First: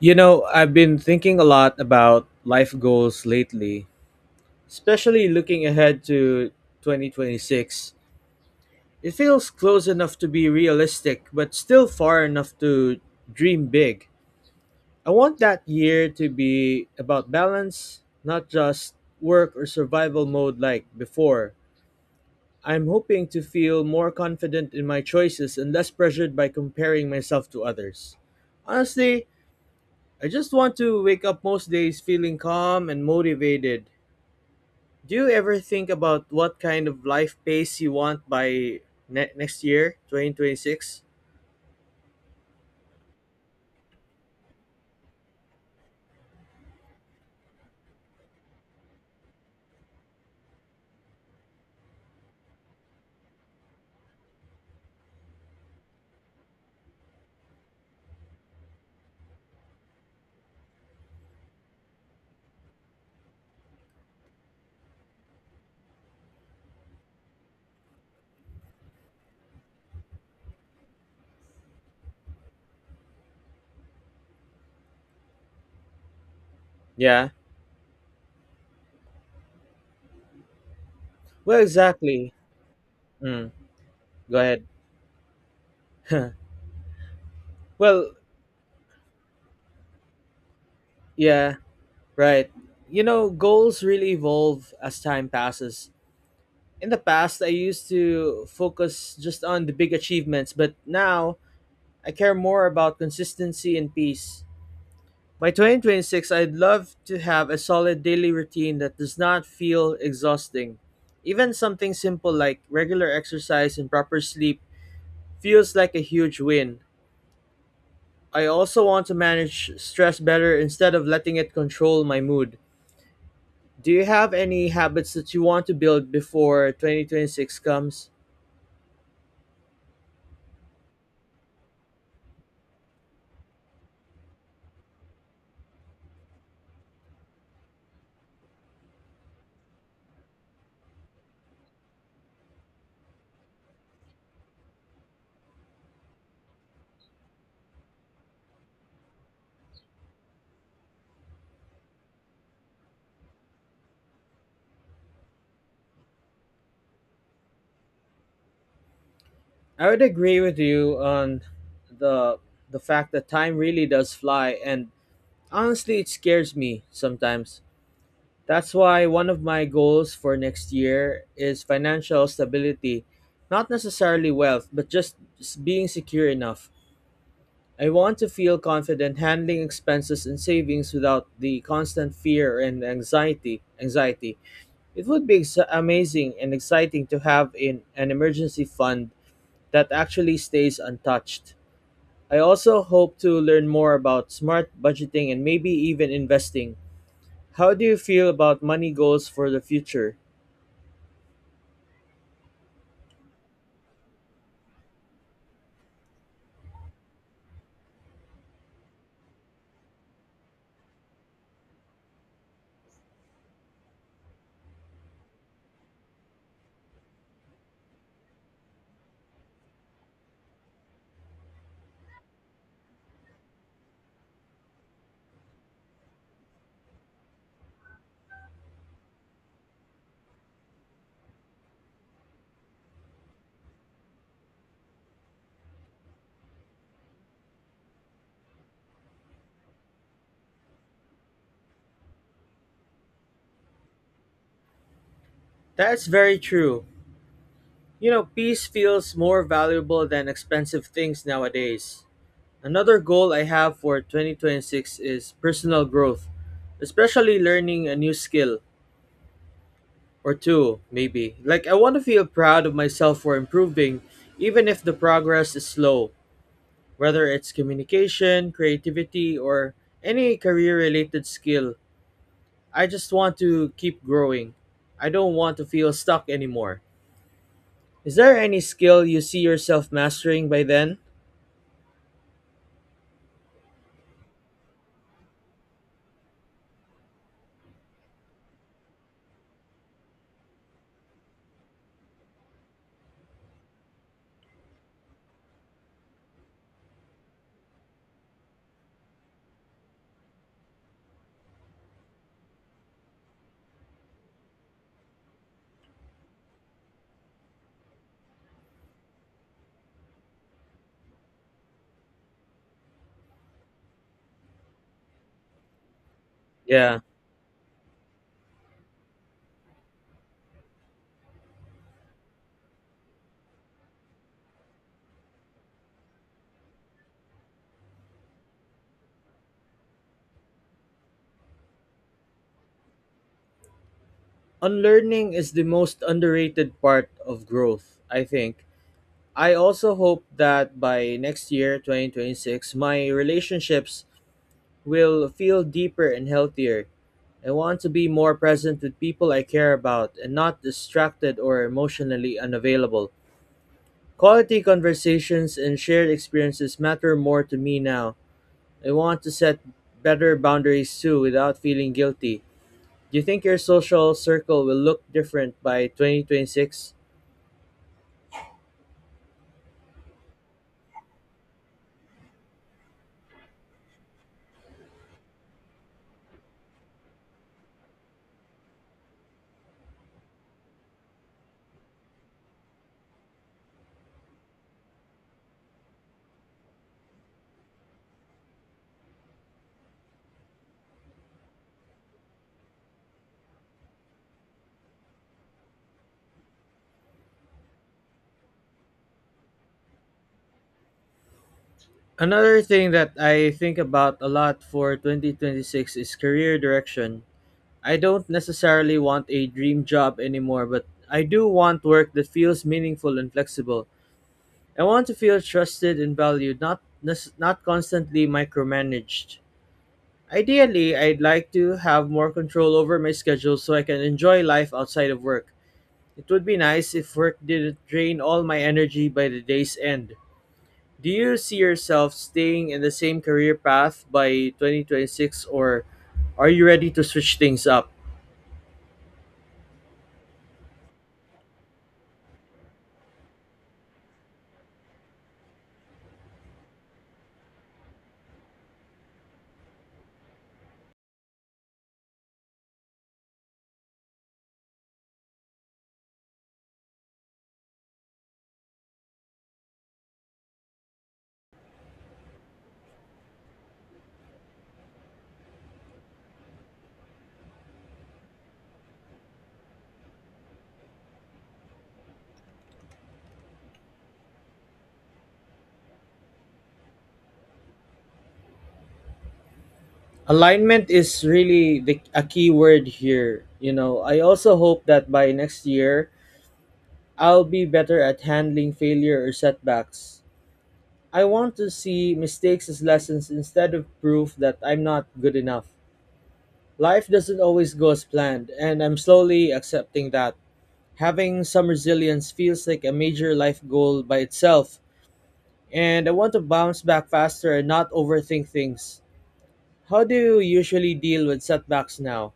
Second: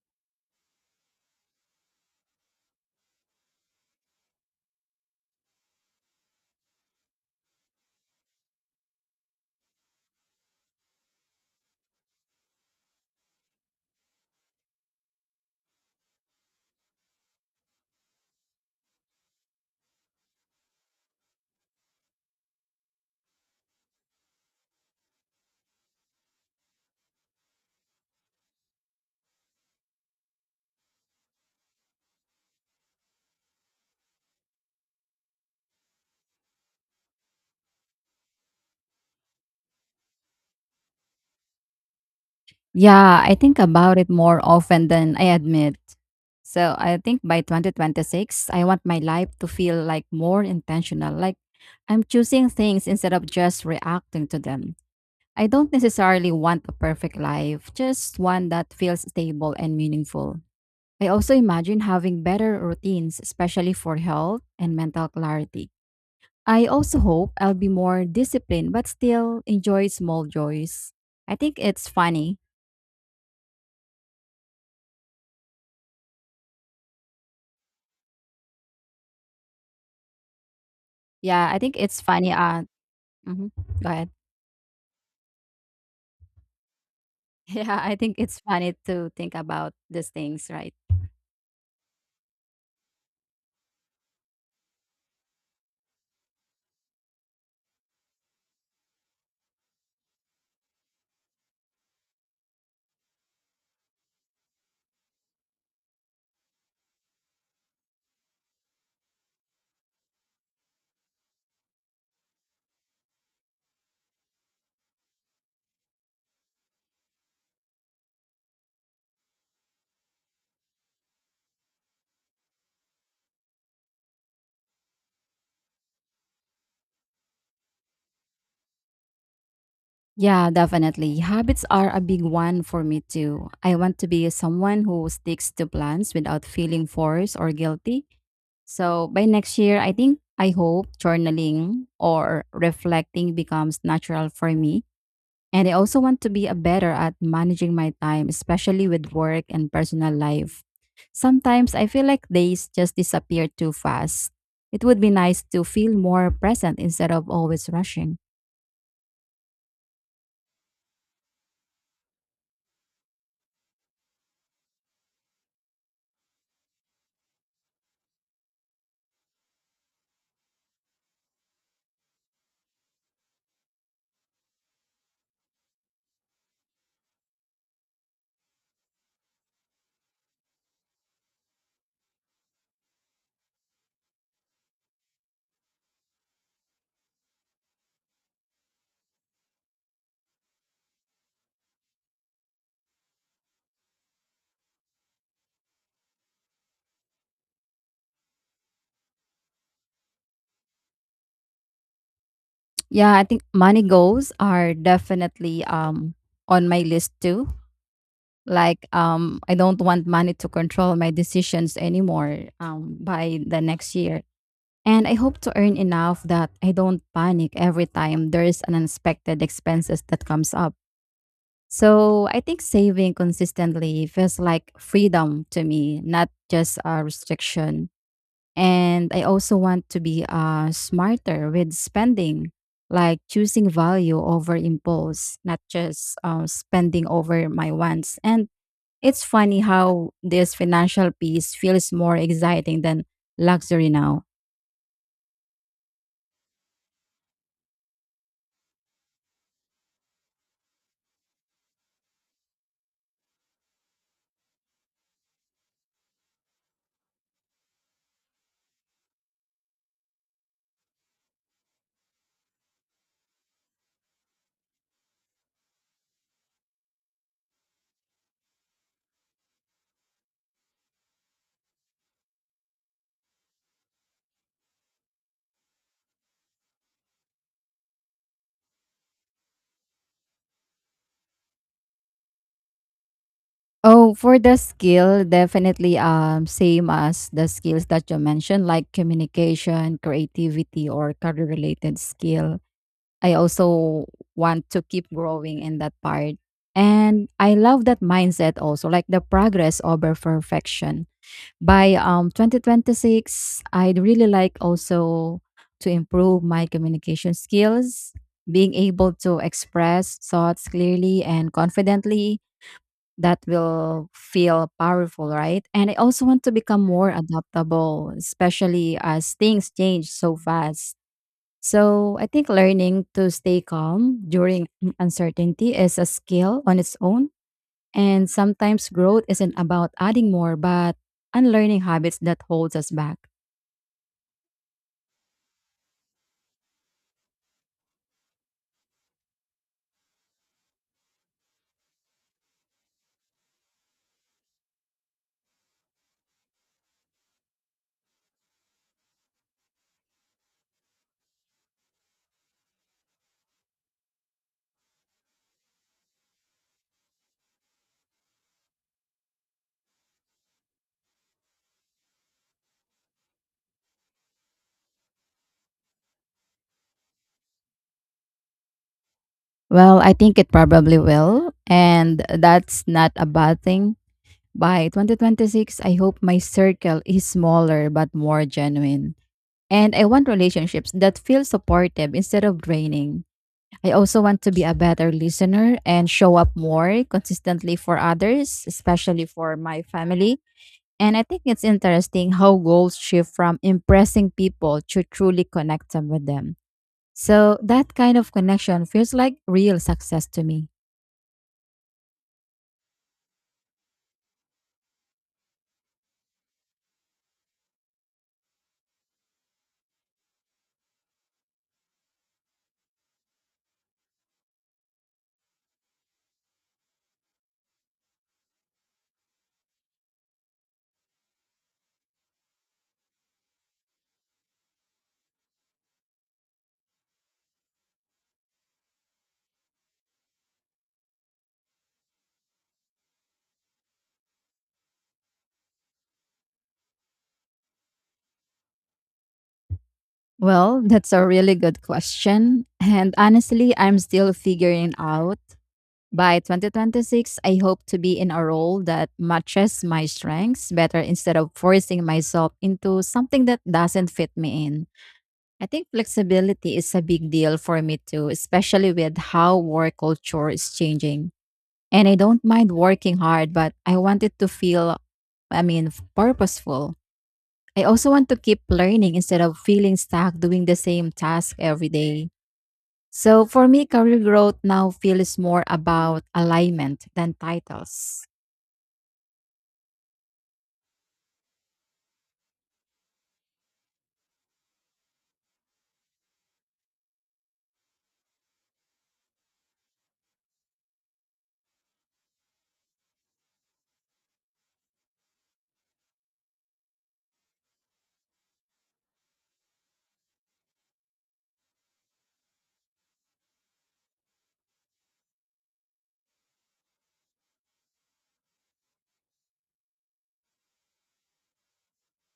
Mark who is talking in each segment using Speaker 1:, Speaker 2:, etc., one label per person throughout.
Speaker 1: You know, I've been thinking a lot about life goals lately, especially looking ahead to 2026. It feels close enough to be realistic, but still far enough to dream big. I want that year to be about balance, not just work or survival mode like before. I'm hoping to feel more confident in my choices and less pressured by comparing myself to others. Honestly, I just want to wake up most days feeling calm and motivated. Do you ever think about what kind of life pace you want by next year, 2026?
Speaker 2: Yeah, I think about it more often than I admit. So I think by 2026, I want my life to feel like more intentional. Like I'm choosing things instead of just reacting to them. I don't necessarily want a perfect life, just one that feels stable and meaningful. I also imagine having better routines, especially for health and mental clarity. I also hope I'll be more disciplined, but still enjoy small joys. I think it's funny.
Speaker 1: Yeah.
Speaker 2: Yeah, I
Speaker 1: Well,
Speaker 2: think it's
Speaker 1: exactly.
Speaker 2: funny, mhm,
Speaker 1: Mm,
Speaker 2: go ahead.
Speaker 1: go ahead.
Speaker 2: Yeah, I
Speaker 1: Well,
Speaker 2: think it's funny to think about these things, right?
Speaker 1: yeah, right. You know, goals really evolve as time passes. In the past, I used to focus just on the big achievements, but now I care more about consistency and peace. By 2026, I'd love to have a solid daily routine that does not feel exhausting. Even something simple like regular exercise and proper sleep feels like a huge win. I also want to manage stress better instead of letting it control my mood. Do you have any habits that you want to build before 2026 comes?
Speaker 2: Yeah, definitely. Habits are a big one for me too. I want to be someone who sticks to plans without feeling forced or guilty. So by next year, I hope journaling or reflecting becomes natural for me. And I also want to be a better at managing my time, especially with work and personal life. Sometimes I feel like days just disappear too fast. It would be nice to feel more present instead of always rushing.
Speaker 1: I would agree with you on the the fact that time really does fly, and honestly it scares me sometimes. That's why one of my goals for next year is financial stability. Not necessarily wealth, but just being secure enough. I want to feel confident handling expenses and savings without the constant fear and anxiety. Anxiety. It would be amazing and exciting to have in an emergency fund that actually stays untouched. I also hope to learn more about smart budgeting and maybe even investing. How do you feel about money goals for the future?
Speaker 2: Yeah, I think money goals are definitely on my list too. Like I don't want money to control my decisions anymore by the next year. And I hope to earn enough that I don't panic every time there's an unexpected expenses that comes up. So I think saving consistently feels like freedom to me, not just a restriction. And I also want to be smarter with spending, like choosing value over impulse, not just spending over my wants. And it's funny how this financial piece feels more exciting than luxury now.
Speaker 1: That's very true. You know, peace feels more valuable than expensive things nowadays. Another goal I have for 2026 is personal growth, especially learning a new skill or two, maybe. Like, I want to feel proud of myself for improving, even if the progress is slow, whether it's communication, creativity, or any career related skill. I just want to keep growing. I don't want to feel stuck anymore. Is there any skill you see yourself mastering by then?
Speaker 2: Oh, for the skill, definitely same as the skills that you mentioned, like communication, creativity, or career related skill. I also want to keep growing in that part. And I love that mindset also, like the progress over perfection. By 2026, I'd really like also to improve my communication skills, being able to express thoughts clearly and confidently that will feel powerful, right? And I also want to become
Speaker 1: Yeah.
Speaker 2: more adaptable, especially as things change so fast. So I think learning to stay calm during uncertainty is a skill on its own. And sometimes growth isn't about adding more, but unlearning habits that holds us back.
Speaker 1: Unlearning is the most underrated part of growth, I think. I also hope that by next year, 2026, my relationships will feel deeper and healthier. I want to be more present with people I care about and not distracted or emotionally unavailable. Quality conversations and shared experiences matter more to me now. I want to set better boundaries too without feeling guilty. Do you think your social circle will look different by 2026?
Speaker 2: Well, I think it probably will, and that's not a bad thing. By 2026, I hope my circle is smaller but more genuine. And I want relationships that feel supportive instead of draining. I also want to be a better listener and show up more consistently for others, especially for my family. And I think it's interesting how goals shift from impressing people to truly connect them with them. So that kind of connection feels like real success to me.
Speaker 1: Another thing that I think about a lot for 2026 is career direction. I don't necessarily want a dream job anymore, but I do want work that feels meaningful and flexible. I want to feel trusted and valued, not constantly micromanaged. Ideally, I'd like to have more control over my schedule so I can enjoy life outside of work. It would be nice if work didn't drain all my energy by the day's end. Do you see yourself staying in the same career path by 2026, or are you ready to switch things up?
Speaker 2: Well, that's a really good question. And honestly, I'm still figuring out. By 2026, I hope to be in a role that matches my strengths better instead of forcing myself into something that doesn't fit me in. I think flexibility is a big deal for me too, especially with how work culture is changing. And I don't mind working hard, but I want it to feel, I mean, purposeful. I also want to keep learning instead of feeling stuck doing the same task every day. So for me, career growth now feels more about alignment than titles.
Speaker 1: Alignment is really a key word here. You know, I also hope that by next year, I'll be better at handling failure or setbacks. I want to see mistakes as lessons instead of proof that I'm not good enough. Life doesn't always go as planned, and I'm slowly accepting that. Having some resilience feels like a major life goal by itself, and I want to bounce back faster and not overthink things. How do you usually deal with setbacks now?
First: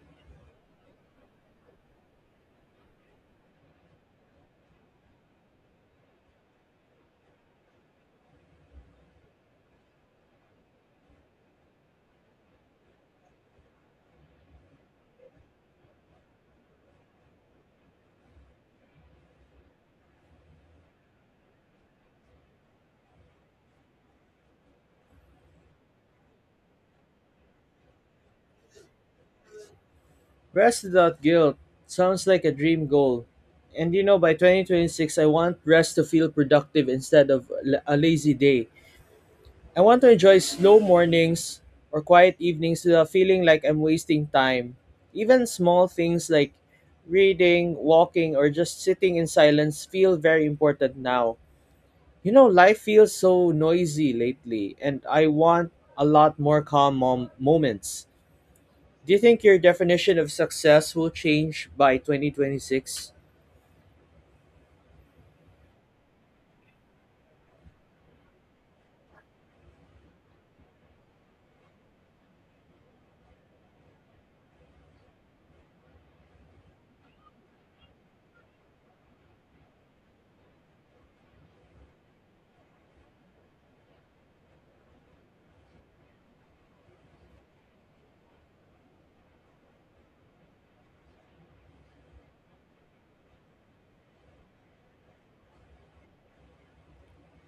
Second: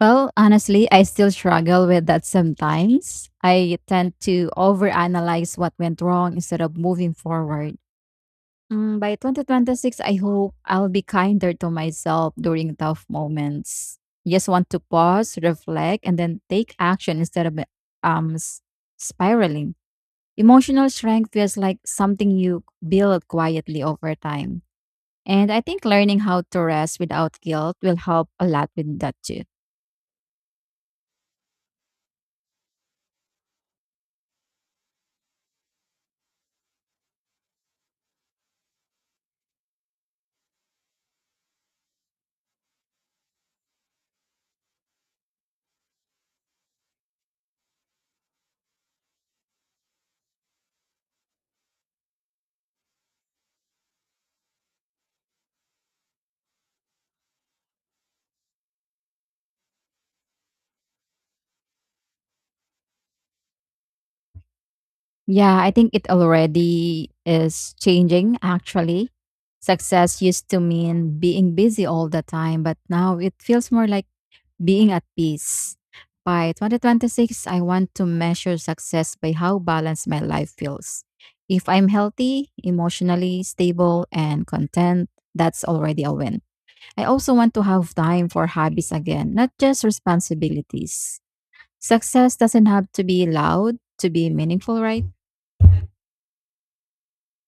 Speaker 2: Well, honestly, I still struggle with that sometimes. I tend to overanalyze what went wrong instead of moving forward. By 2026, I hope I'll be kinder to myself during tough moments. Just want to pause, reflect, and then take action instead of um, s- spiraling. Emotional strength feels like something you build quietly over time. And I think learning how to rest without guilt will help a lot with that too.
Speaker 1: Rest without guilt sounds like a dream goal. And you know, by 2026, I want rest to feel productive instead of a lazy day. I want to enjoy slow mornings or quiet evenings without feeling like I'm wasting time. Even small things like reading, walking, or just sitting in silence feel very important now. You know, life feels so noisy lately, and I want a lot more calm moments. Do you think your definition of success will change by 2026?
Speaker 2: Yeah, I think it already is changing actually. Success used to mean being busy all the time, but now it feels more like being at peace. By 2026, I want to measure success by how balanced my life feels. If I'm healthy, emotionally stable, and content, that's already a win. I also want to have time for hobbies again, not just responsibilities. Success doesn't have to be loud to be meaningful, right?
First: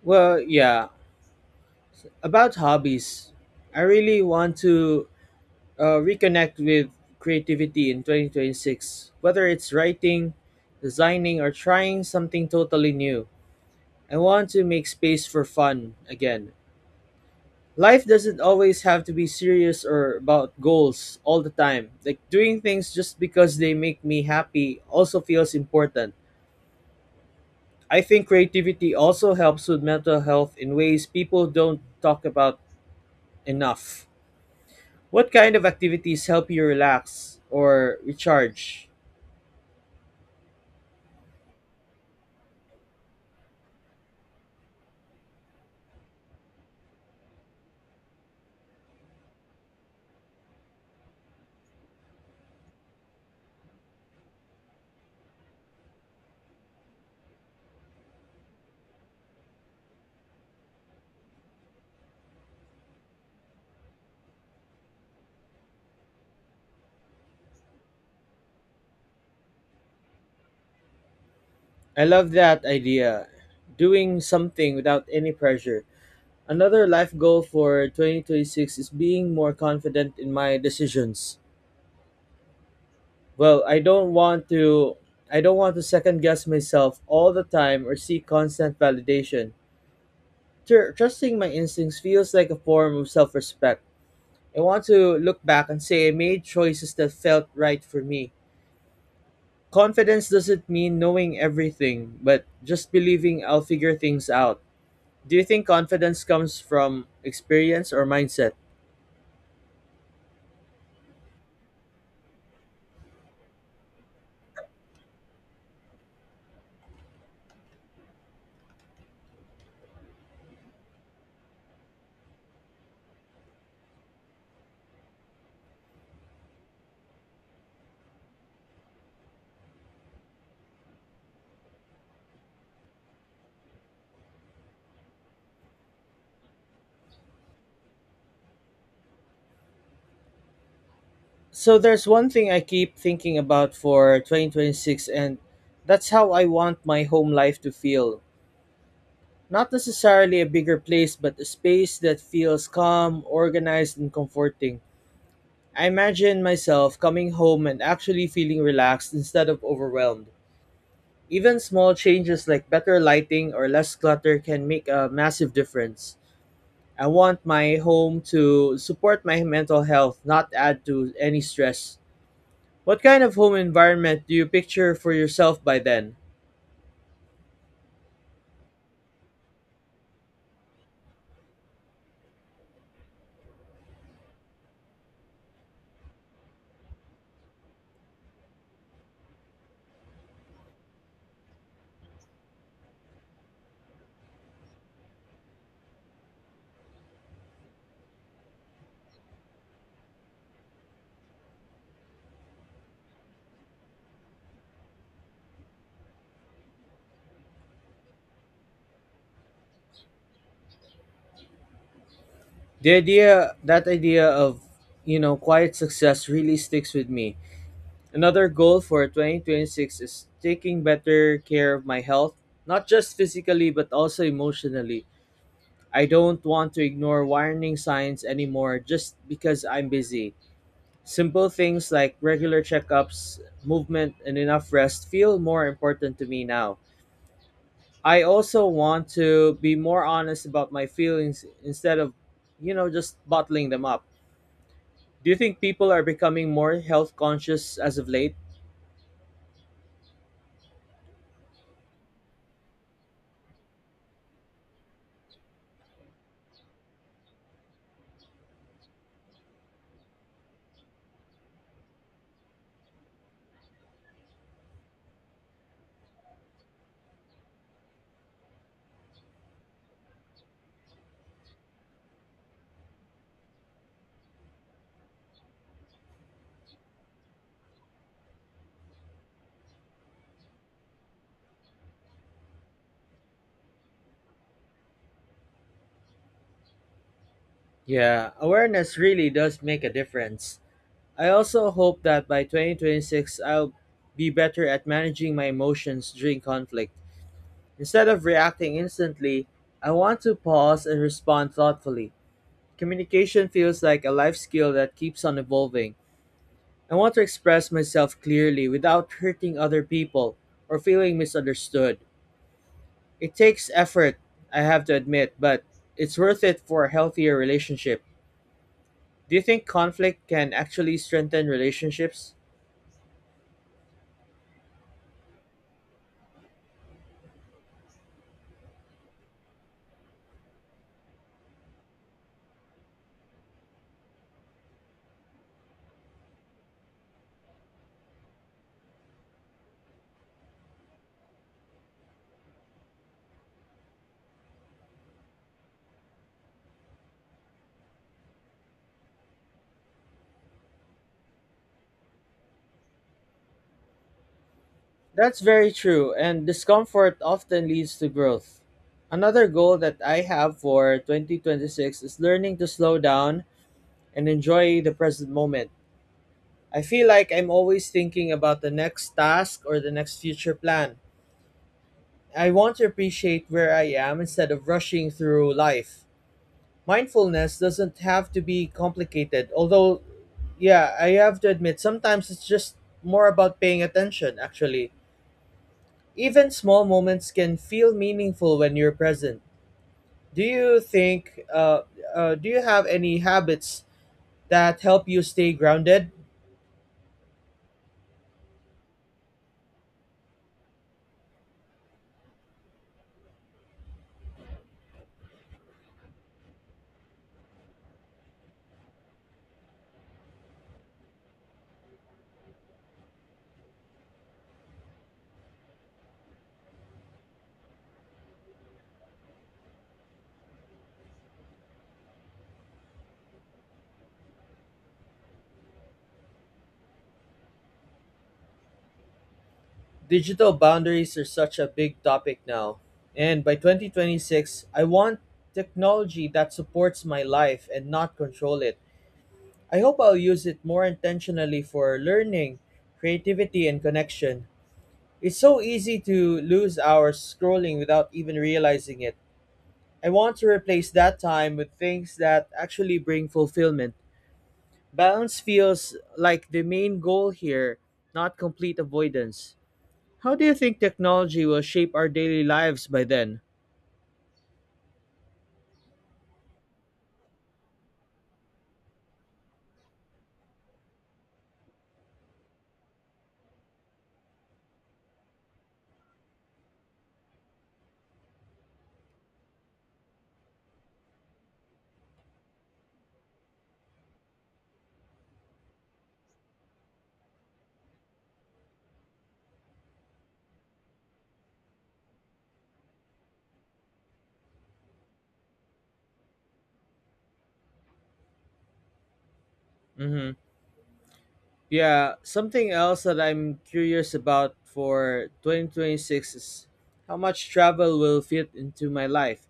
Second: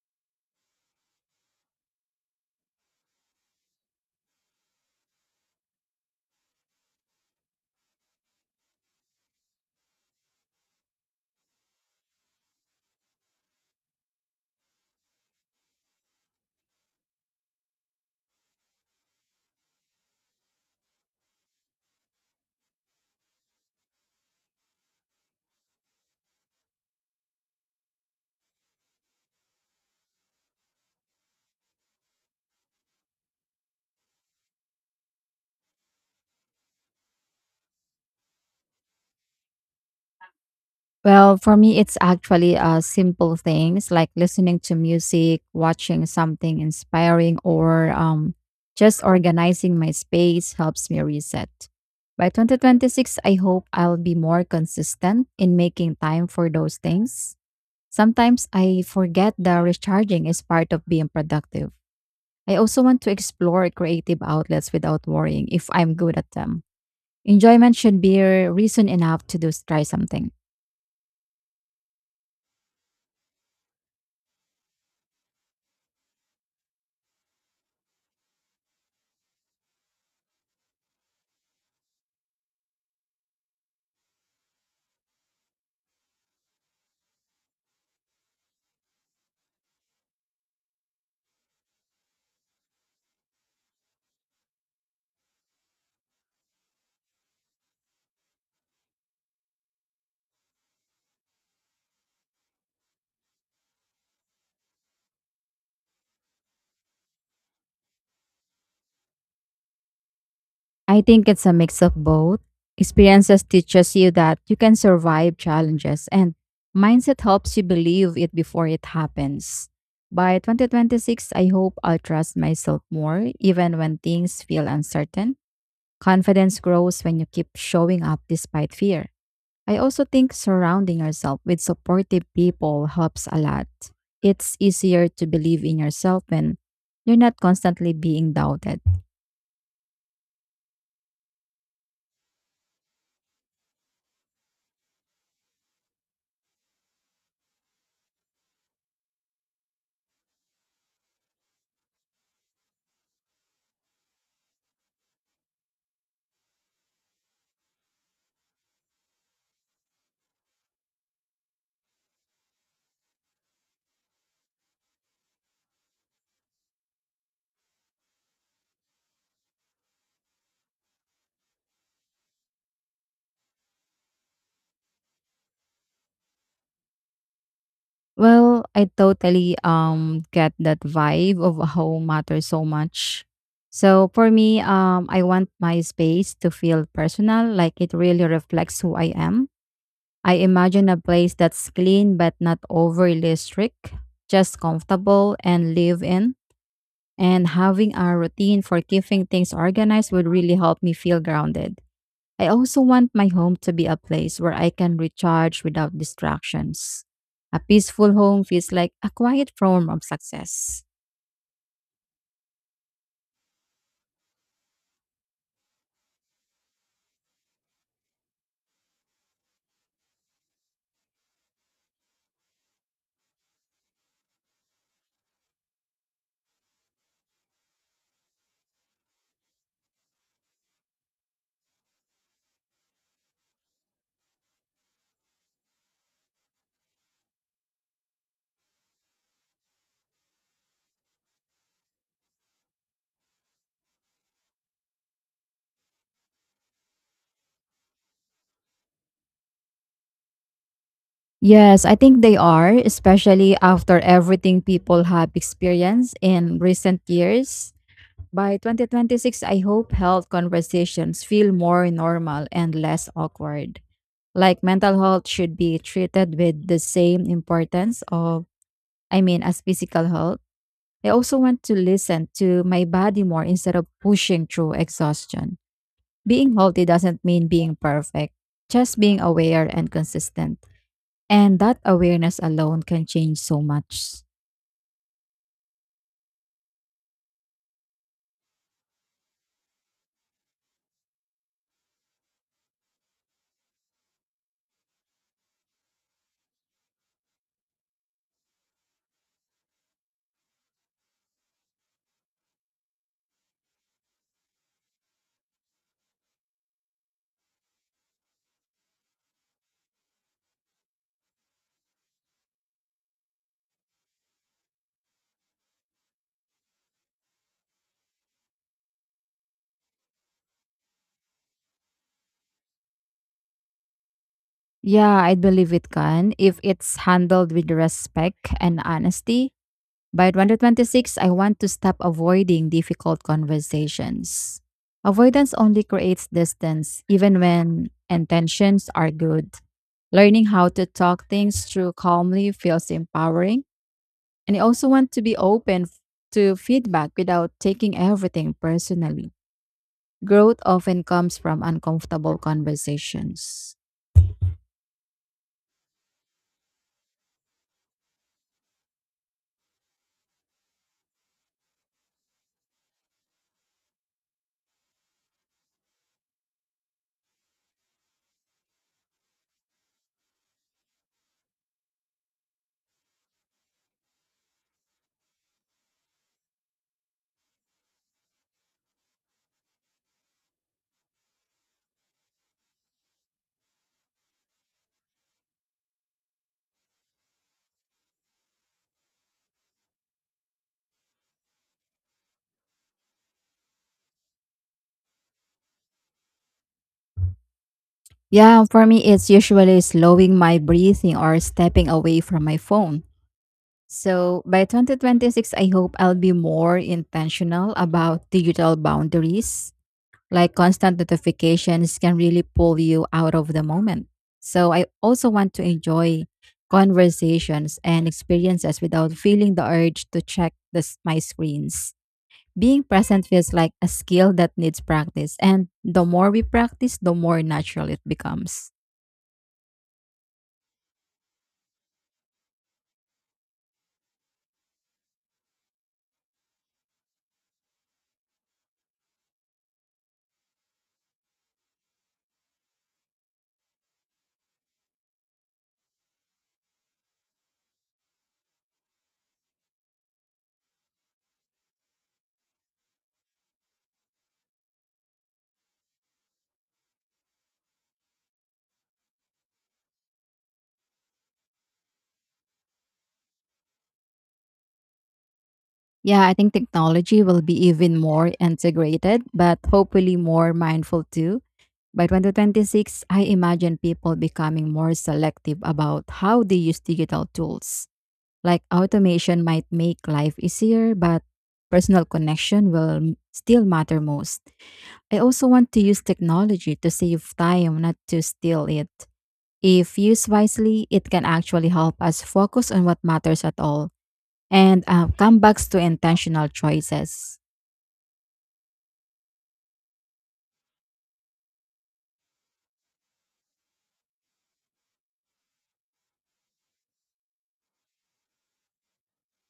Speaker 1: Well, yeah. About hobbies, I really want to reconnect with creativity in 2026, whether it's writing, designing, or trying something totally new. I want to make space for fun again. Life doesn't always have to be serious or about goals all the time. Like, doing things just because they make me happy also feels important. I think creativity also helps with mental health in ways people don't talk about enough. What kind of activities help you relax or recharge?
Speaker 2: Well, for me, it's actually simple things like listening to music, watching something inspiring, or just organizing my space helps me reset. By 2026, I hope I'll be more consistent in making time for those things. Sometimes I forget that recharging is part of being productive. I also want to explore creative outlets without worrying if I'm good at them. Enjoyment should be a reason enough to try something.
Speaker 1: I love that idea. Doing something without any pressure. Another life goal for 2026 is being more confident in my decisions. Well, I don't want to second guess myself all the time or seek constant validation. Trusting my instincts feels like a form of self-respect. I want to look back and say I made choices that felt right for me. Confidence doesn't mean knowing everything, but just believing I'll figure things out. Do you think confidence comes from experience or mindset?
Speaker 2: I think it's a mix of both. Experiences teaches you that you can survive challenges and mindset helps you believe it before it happens. By 2026, I hope I'll trust myself more even when things feel uncertain. Confidence grows when you keep showing up despite fear. I also think surrounding yourself with supportive people helps a lot. It's easier to believe in yourself when you're not constantly being doubted.
Speaker 1: So there's one thing I keep thinking about for 2026, and that's how I want my home life to feel. Not necessarily a bigger place, but a space that feels calm, organized and comforting. I imagine myself coming home and actually feeling relaxed instead of overwhelmed. Even small changes like better lighting or less clutter can make a massive difference. I want my home to support my mental health, not add to any stress. What kind of home environment do you picture for yourself by then?
Speaker 2: Well, I totally get that vibe of how matters so much. So for me, I want my space to feel personal, like it really reflects who I am. I imagine a place that's clean but not overly strict, just comfortable and live in. And having a routine for keeping things organized would really help me feel grounded. I also want my home to be a place where I can recharge without distractions. A peaceful home feels like a quiet form of success.
Speaker 1: That idea of, you know, quiet success really sticks with me. Another goal for 2026 is taking better care of my health, not just physically but also emotionally. I don't want to ignore warning signs anymore just because I'm busy. Simple things like regular checkups, movement, and enough rest feel more important to me now. I also want to be more honest about my feelings instead of, you know, just bottling them up. Do you think people are becoming more health conscious as of late?
Speaker 2: Yes, I think they are, especially after everything people have experienced in recent years. By 2026, I hope health conversations feel more normal and less awkward. Like mental health should be treated with the same importance of, I mean, as physical health. I also want to listen to my body more instead of pushing through exhaustion. Being healthy doesn't mean being perfect, just being aware and consistent. And that awareness alone can change so much.
Speaker 1: Yeah, awareness really does make a difference. I also hope that by 2026, I'll be better at managing my emotions during conflict. Instead of reacting instantly, I want to pause and respond thoughtfully. Communication feels like a life skill that keeps on evolving. I want to express myself clearly without hurting other people or feeling misunderstood. It takes effort, I have to admit, but it's worth it for a healthier relationship. Do you think conflict can actually strengthen relationships?
Speaker 2: Yeah, I believe it can if it's handled with respect and honesty. By 126, I want to stop avoiding difficult conversations. Avoidance only creates distance, even when intentions are good. Learning how to talk things through calmly feels empowering. And I also want to be to feedback without taking everything personally. Growth often comes from uncomfortable conversations.
Speaker 1: That's very true, and discomfort often leads to growth. Another goal that I have for 2026 is learning to slow down and enjoy the present moment. I feel like I'm always thinking about the next task or the next future plan. I want to appreciate where I am instead of rushing through life. Mindfulness doesn't have to be complicated, although, yeah, I have to admit, sometimes it's just more about paying attention, actually. Even small moments can feel meaningful when you're present. Do you think, do you have any habits that help you stay grounded?
Speaker 2: Yeah, for me, it's usually slowing my breathing or stepping away from my phone. So by 2026, I hope I'll be more intentional about digital boundaries. Like constant notifications can really pull you out of the moment. So I also want to enjoy conversations and experiences without feeling the urge to my screens. Being present feels like a skill that needs practice. And the more we practice, the more natural it becomes.
Speaker 1: Digital boundaries are such a big topic now. And by 2026, I want technology that supports my life and not control it. I hope I'll use it more intentionally for learning, creativity, and connection. It's so easy to lose hours scrolling without even realizing it. I want to replace that time with things that actually bring fulfillment. Balance feels like the main goal here, not complete avoidance. How do you think technology will shape our daily lives by then?
Speaker 2: Yeah, I think technology will be even more integrated, but hopefully more mindful too. By 2026, I imagine people becoming more selective about how they use digital tools. Like automation might make life easier, but personal connection still matter most. I also want to use technology to save time, not to steal it. If used wisely, it can actually help us focus on what matters at all and come back to intentional choices.
Speaker 1: Mm-hmm. Yeah, something else that I'm curious about for 2026 is how much travel will fit into my life.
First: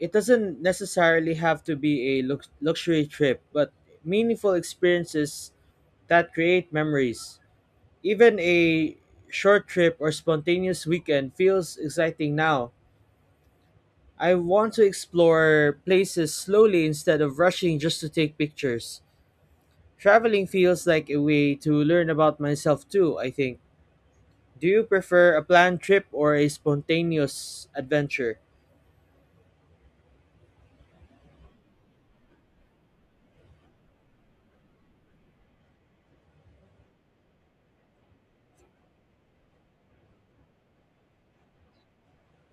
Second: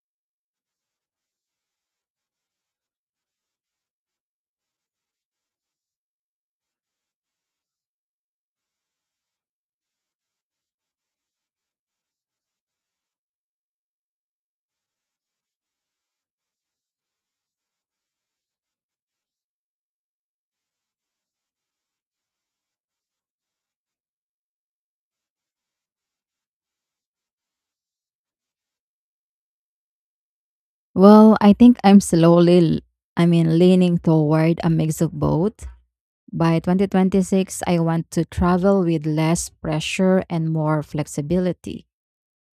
Speaker 1: It doesn't necessarily have to be a luxury trip, but meaningful experiences that create memories. Even a short trip or spontaneous weekend feels exciting now. I want to explore places slowly instead of rushing just to take pictures. Traveling feels like a way to learn about myself too, I think. Do you prefer a planned trip or a spontaneous adventure?
Speaker 2: Well, I think I'm I mean, leaning toward a mix of both. By 2026, I want to travel with less pressure and more flexibility.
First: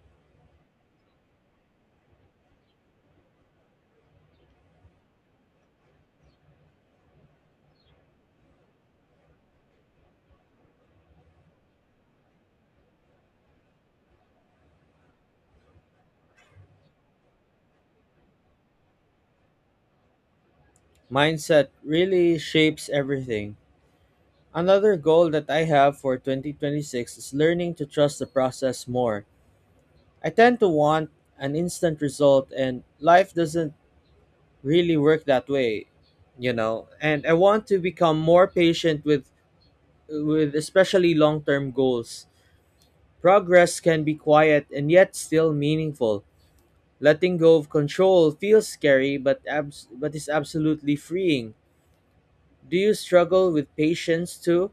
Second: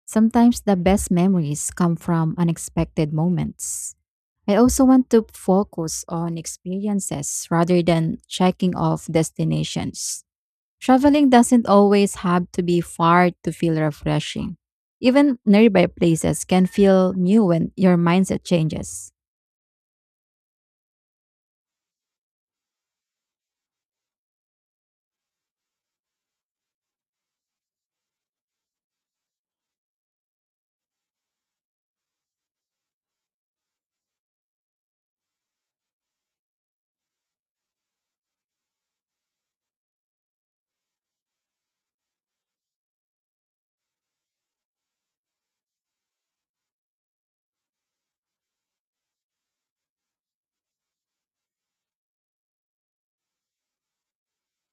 Speaker 2: Sometimes the best memories come from unexpected moments. I also want to focus on experiences rather than checking off destinations. Traveling doesn't always have to be far to feel refreshing. Even nearby places can feel new when your mindset changes.
Speaker 1: Mindset really shapes everything. Another goal that I have for 2026 is learning to trust the process more. I tend to want an instant result, and life doesn't really work that way, you know. And I want to become more patient with especially long-term goals. Progress can be quiet and yet still meaningful. Letting go of control feels scary but but is absolutely freeing. Do you struggle with patience too?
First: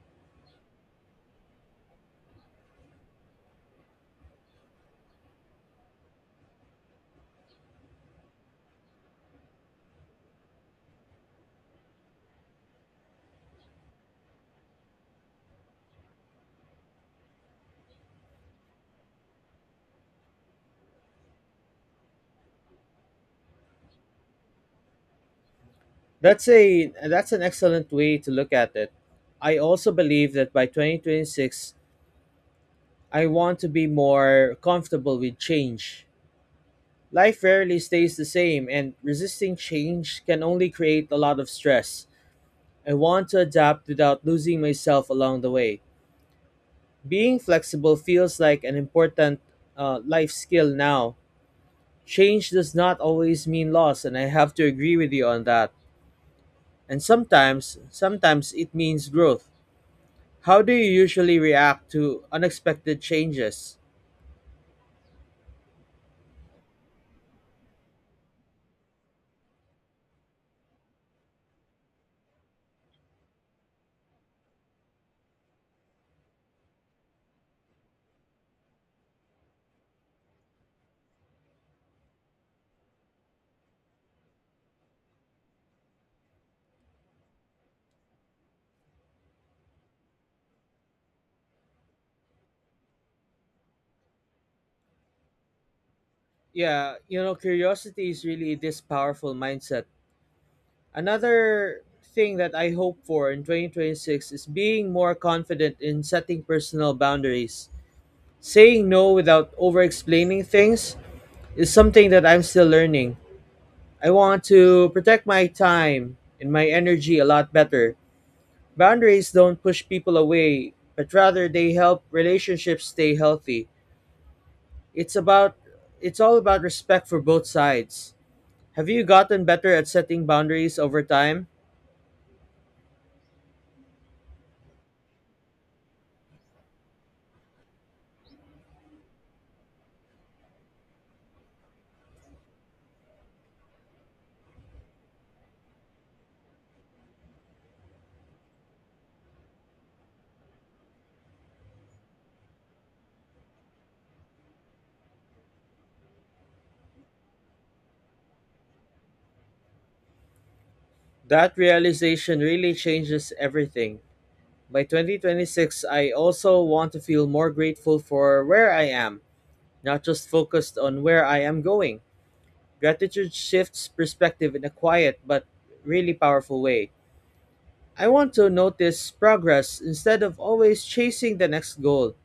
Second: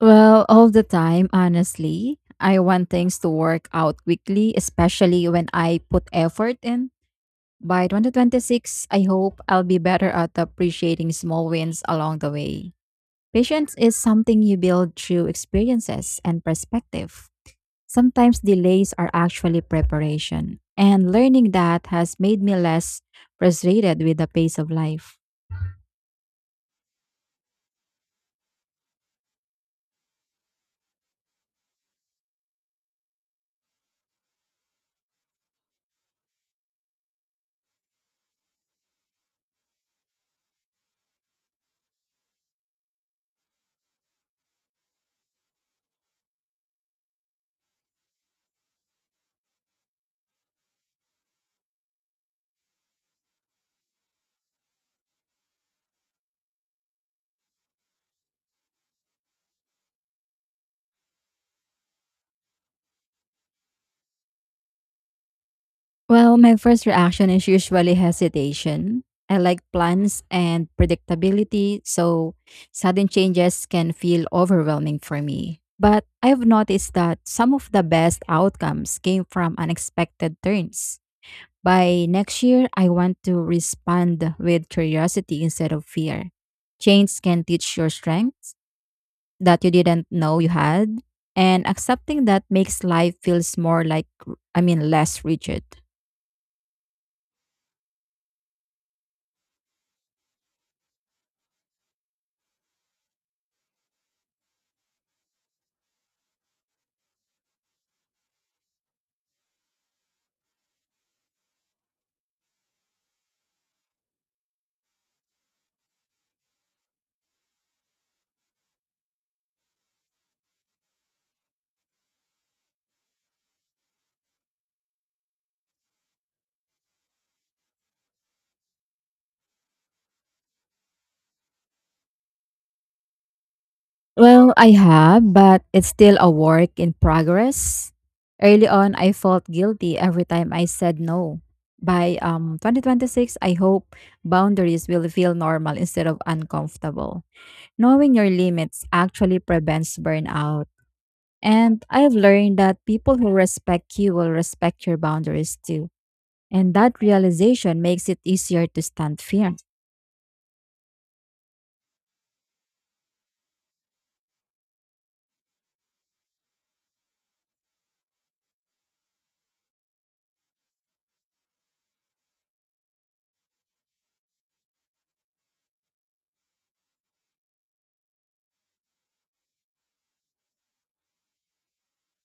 Speaker 2: Well, all the time, honestly. I want things to work out quickly, especially when I put effort in. By 2026, I hope I'll be better at appreciating small wins along the way. Patience is something you build through experiences and perspective. Sometimes delays are actually preparation, and learning that has made me less frustrated with the pace of life.
Speaker 1: That's an excellent way to look at it. I also believe that by 2026 I want to be more comfortable with change. Life rarely stays the same, and resisting change can only create a lot of stress. I want to adapt without losing myself along the way. Being flexible feels like an important life skill now. Change does not always mean loss, and I have to agree with you on that. And sometimes it means growth. How do you usually react to unexpected changes?
Speaker 2: Well, my first reaction is usually hesitation. I like plans and predictability, so sudden changes can feel overwhelming for me. But I've noticed that some of the best outcomes came from unexpected turns. By next year, I want to respond with curiosity instead of fear. Change can teach your strengths that you didn't know you had, and accepting that makes life feels more like, I mean, less rigid.
Speaker 1: Yeah, you know, curiosity is really this powerful mindset. Another thing that I hope for in 2026 is being more confident in setting personal boundaries, saying no without over explaining things, is something that I'm still learning. I want to protect my time and my energy a lot better. Boundaries don't push people away, but rather they help relationships stay healthy. It's about it's all about respect for both sides. Have you gotten better at setting boundaries over time?
Speaker 2: Well, I have, but it's still a work in progress. Early on, I felt guilty every time I said no. By 2026, I hope boundaries will feel normal instead of uncomfortable. Knowing your limits actually prevents burnout. And I've learned that people who respect you will respect your boundaries too. And that realization makes it easier to stand firm.
Speaker 1: That realization really changes everything. By 2026, I also want to feel more grateful for where I am, not just focused on where I am going. Gratitude shifts perspective in a quiet but really powerful way. I want to notice progress instead of always chasing the next goal.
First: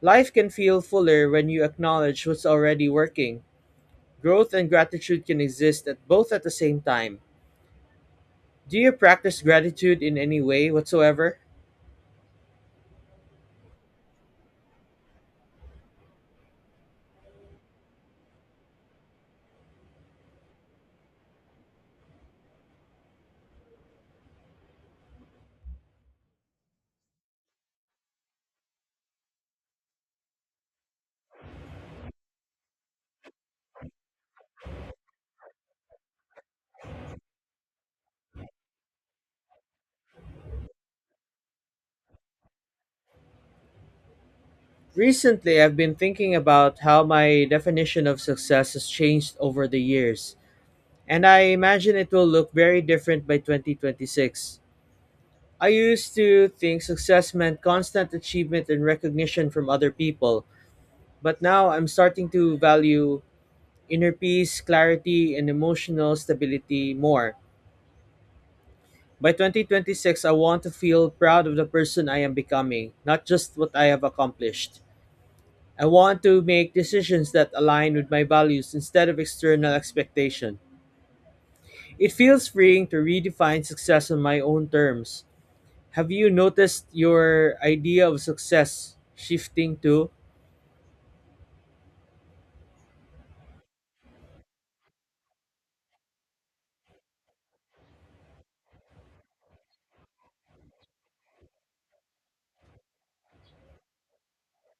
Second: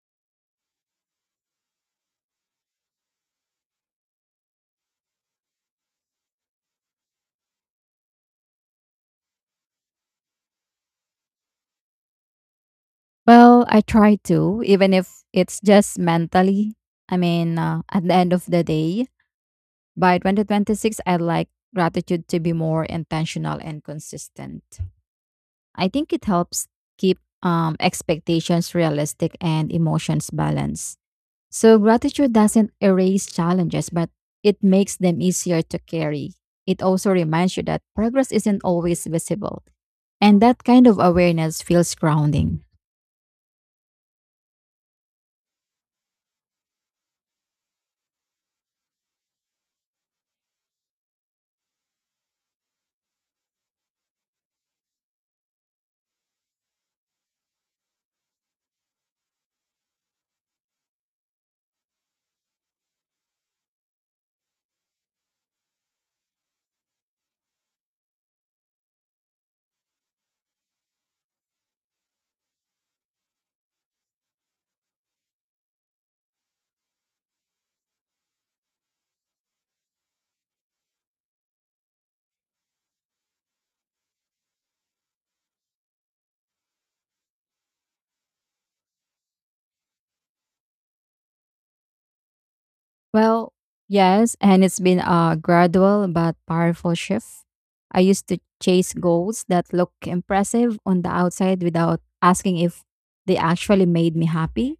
Speaker 1: Life can feel fuller when you acknowledge what's already working. Growth and gratitude can exist at both at the same time. Do you practice gratitude in any way whatsoever?
Speaker 2: Well, I try to, even if it's just mentally. I mean, at the end of the day, by 2026, I'd like gratitude to be more intentional and consistent. I think it helps keep expectations realistic and emotions balanced. So, gratitude doesn't erase challenges, but it makes them easier to carry. It also reminds you that progress isn't always visible, and that kind of awareness feels grounding.
Speaker 1: Recently, I've been thinking about how my definition of success has changed over the years, and I imagine it will look very different by 2026. I used to think success meant constant achievement and recognition from other people, but now I'm starting to value inner peace, clarity, and emotional stability more. By 2026, I want to feel proud of the person I am becoming, not just what I have accomplished. I want to make decisions that align with my values instead of external expectation. It feels freeing to redefine success on my own terms. Have you noticed your idea of success shifting to?
Speaker 2: Well, yes, and it's been a gradual but powerful shift. I used to chase goals that look impressive on the outside without asking if they actually made me happy.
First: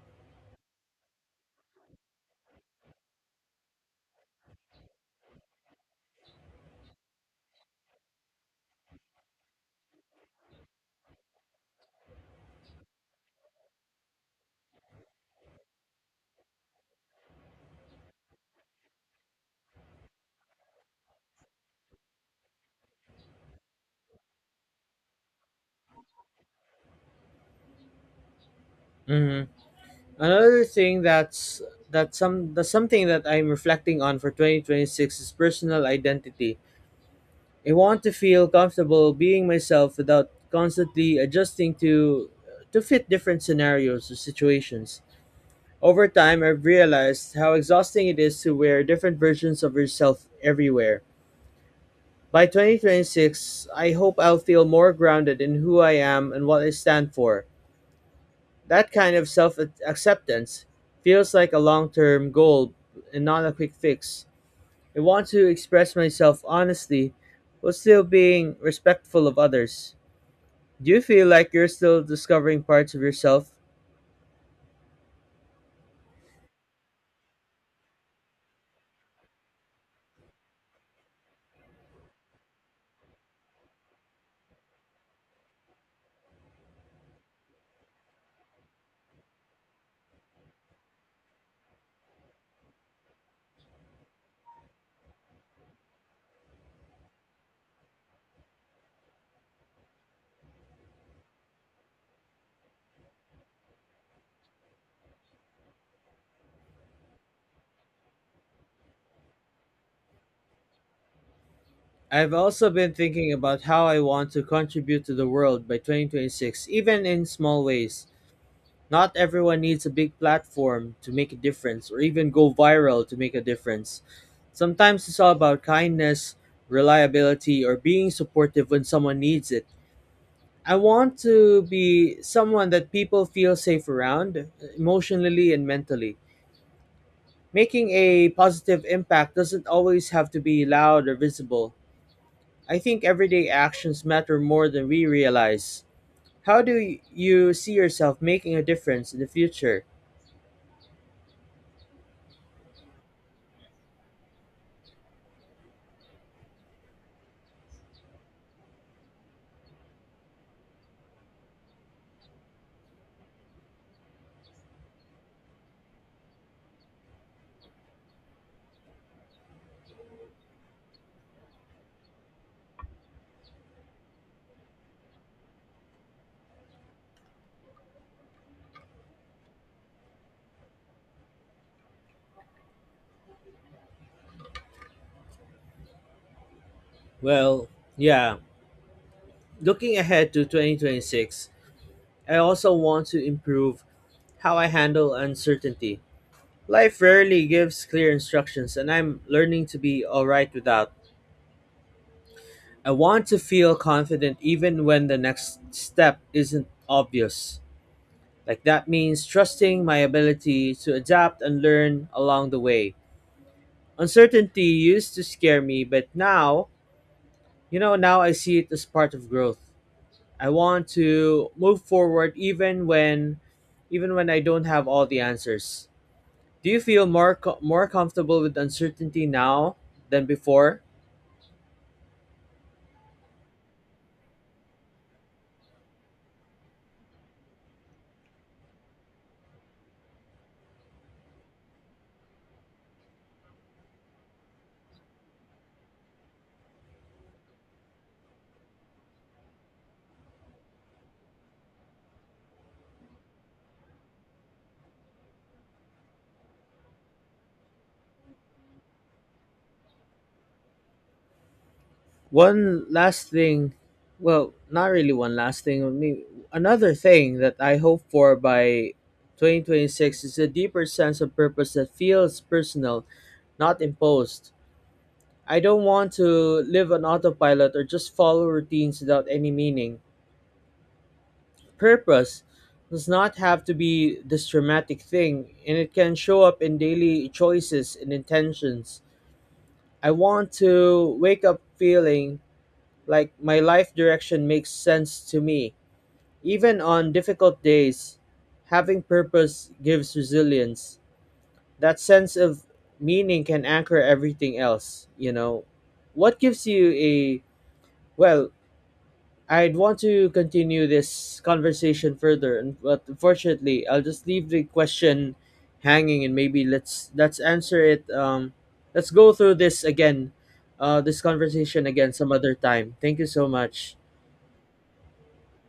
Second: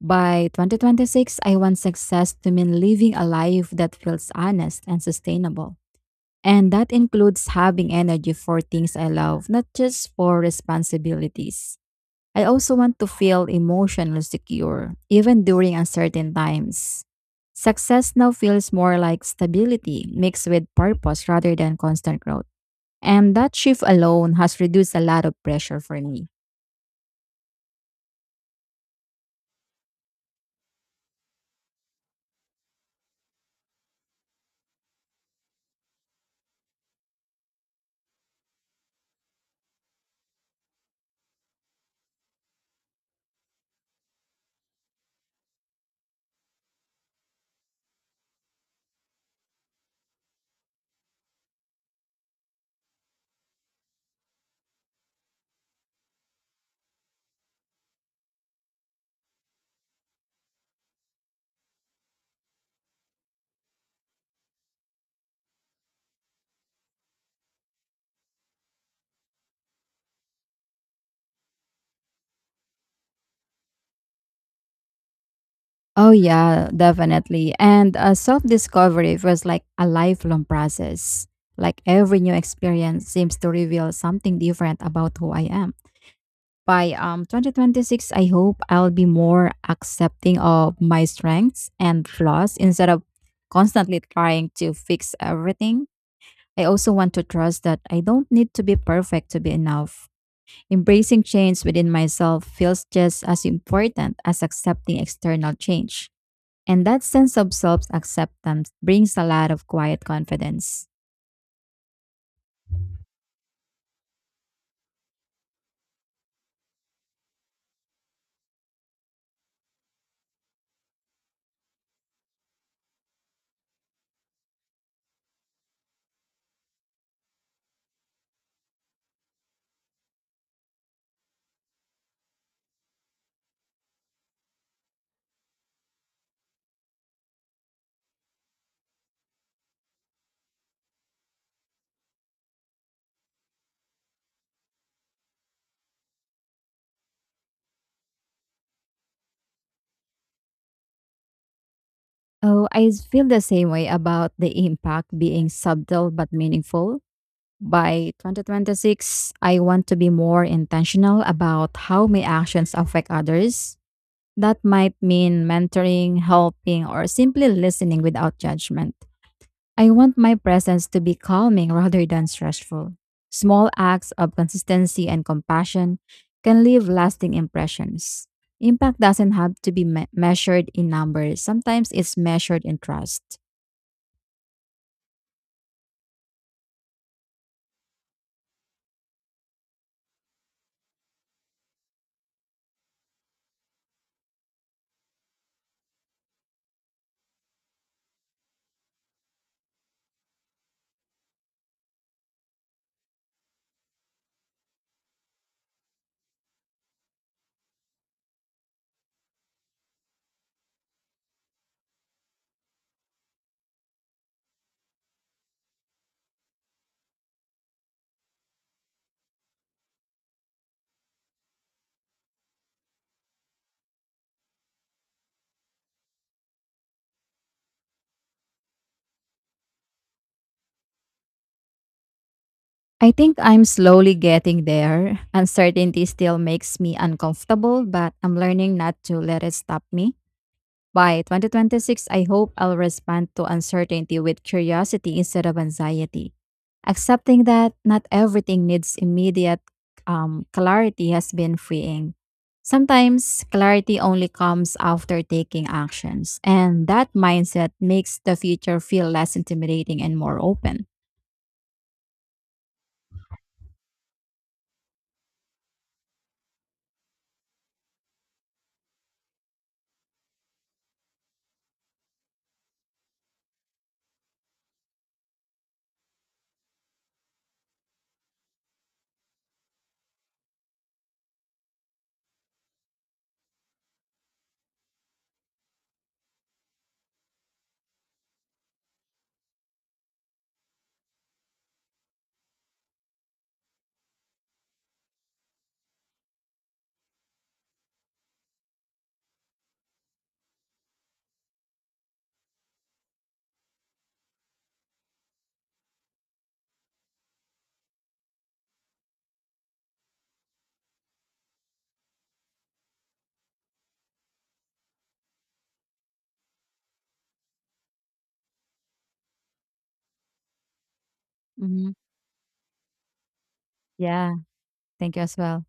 Speaker 2: By 2026, I want success to mean living a life that feels honest and sustainable. And that includes having energy for things I love, not just for responsibilities. I also want to feel emotionally secure, even during uncertain times. Success now feels more like stability mixed with purpose rather than constant growth. And that shift alone has reduced a lot of pressure for me.
Speaker 1: Mhm. Another thing that's that some that's something that I'm reflecting on for 2026 is personal identity. I want to feel comfortable being myself without constantly adjusting to fit different scenarios or situations. Over time, I've realized how exhausting it is to wear different versions of yourself everywhere. By 2026, I hope I'll feel more grounded in who I am and what I stand for. That kind of self acceptance feels like a long term goal and not a quick fix. I want to express myself honestly while still being respectful of others. Do you feel like you're still discovering parts of yourself?
Speaker 2: Oh, yeah, definitely. And self discovery was like a lifelong process. Like every new experience seems to reveal something different about who I am. By 2026, I hope I'll be more accepting of my strengths and flaws instead of constantly trying to fix everything. I also want to trust that I don't need to be perfect to be enough. Embracing change within myself feels just as important as accepting external change. And that sense of self-acceptance brings a lot of quiet confidence.
Speaker 1: I've also been thinking about how I want to contribute to the world by 2026, even in small ways. Not everyone needs a big platform to make a difference or even go viral to make a difference. Sometimes it's all about kindness, reliability, or being supportive when someone needs it. I want to be someone that people feel safe around, emotionally and mentally. Making a positive impact doesn't always have to be loud or visible. I think everyday actions matter more than we realize. How do you see yourself making a difference in the future?
Speaker 2: Oh, I feel the same way about the impact being subtle but meaningful. By 2026, I want to be more intentional about how my actions affect others. That might mean mentoring, helping, or simply listening without judgment. I want my presence to be calming rather than stressful. Small acts of consistency and compassion can leave lasting impressions. Impact doesn't have to be measured in numbers, sometimes it's measured in trust.
Speaker 1: Well, yeah, looking ahead to 2026, I also want to improve how I handle uncertainty. Life rarely gives clear instructions, and I'm learning to be alright without. I want to feel confident even when the next step isn't obvious. Like that means trusting my ability to adapt and learn along the way. Uncertainty used to scare me, but now, you know, now I see it as part of growth. I want to move forward even when I don't have all the answers. Do you feel more more comfortable with uncertainty now than before?
Speaker 2: I think I'm slowly getting there. Uncertainty still makes me uncomfortable, but I'm learning not to let it stop me. By 2026, I hope I'll respond to uncertainty with curiosity instead of anxiety. Accepting that not everything needs immediate clarity has been freeing. Sometimes clarity only comes after taking actions, and that mindset makes the future feel less intimidating and more open.
Speaker 1: One last thing, well, not really one last thing. I mean, another thing that I hope for by 2026 is a deeper sense of purpose that feels personal, not imposed. I don't want to live on autopilot or just follow routines without any meaning. Purpose does not have to be this dramatic thing, and it can show up in daily choices and intentions. I want to wake up feeling like my life direction makes sense to me. Even on difficult days, having purpose gives resilience. That sense of meaning can anchor everything else, you know. What gives you a, well, I'd want to continue this conversation further, and but unfortunately, I'll just leave the question hanging, and maybe let's answer it. Let's go through this again, this conversation
Speaker 2: Mhm.
Speaker 1: again some other time. Thank you so much.
Speaker 2: Yeah, thank you as well.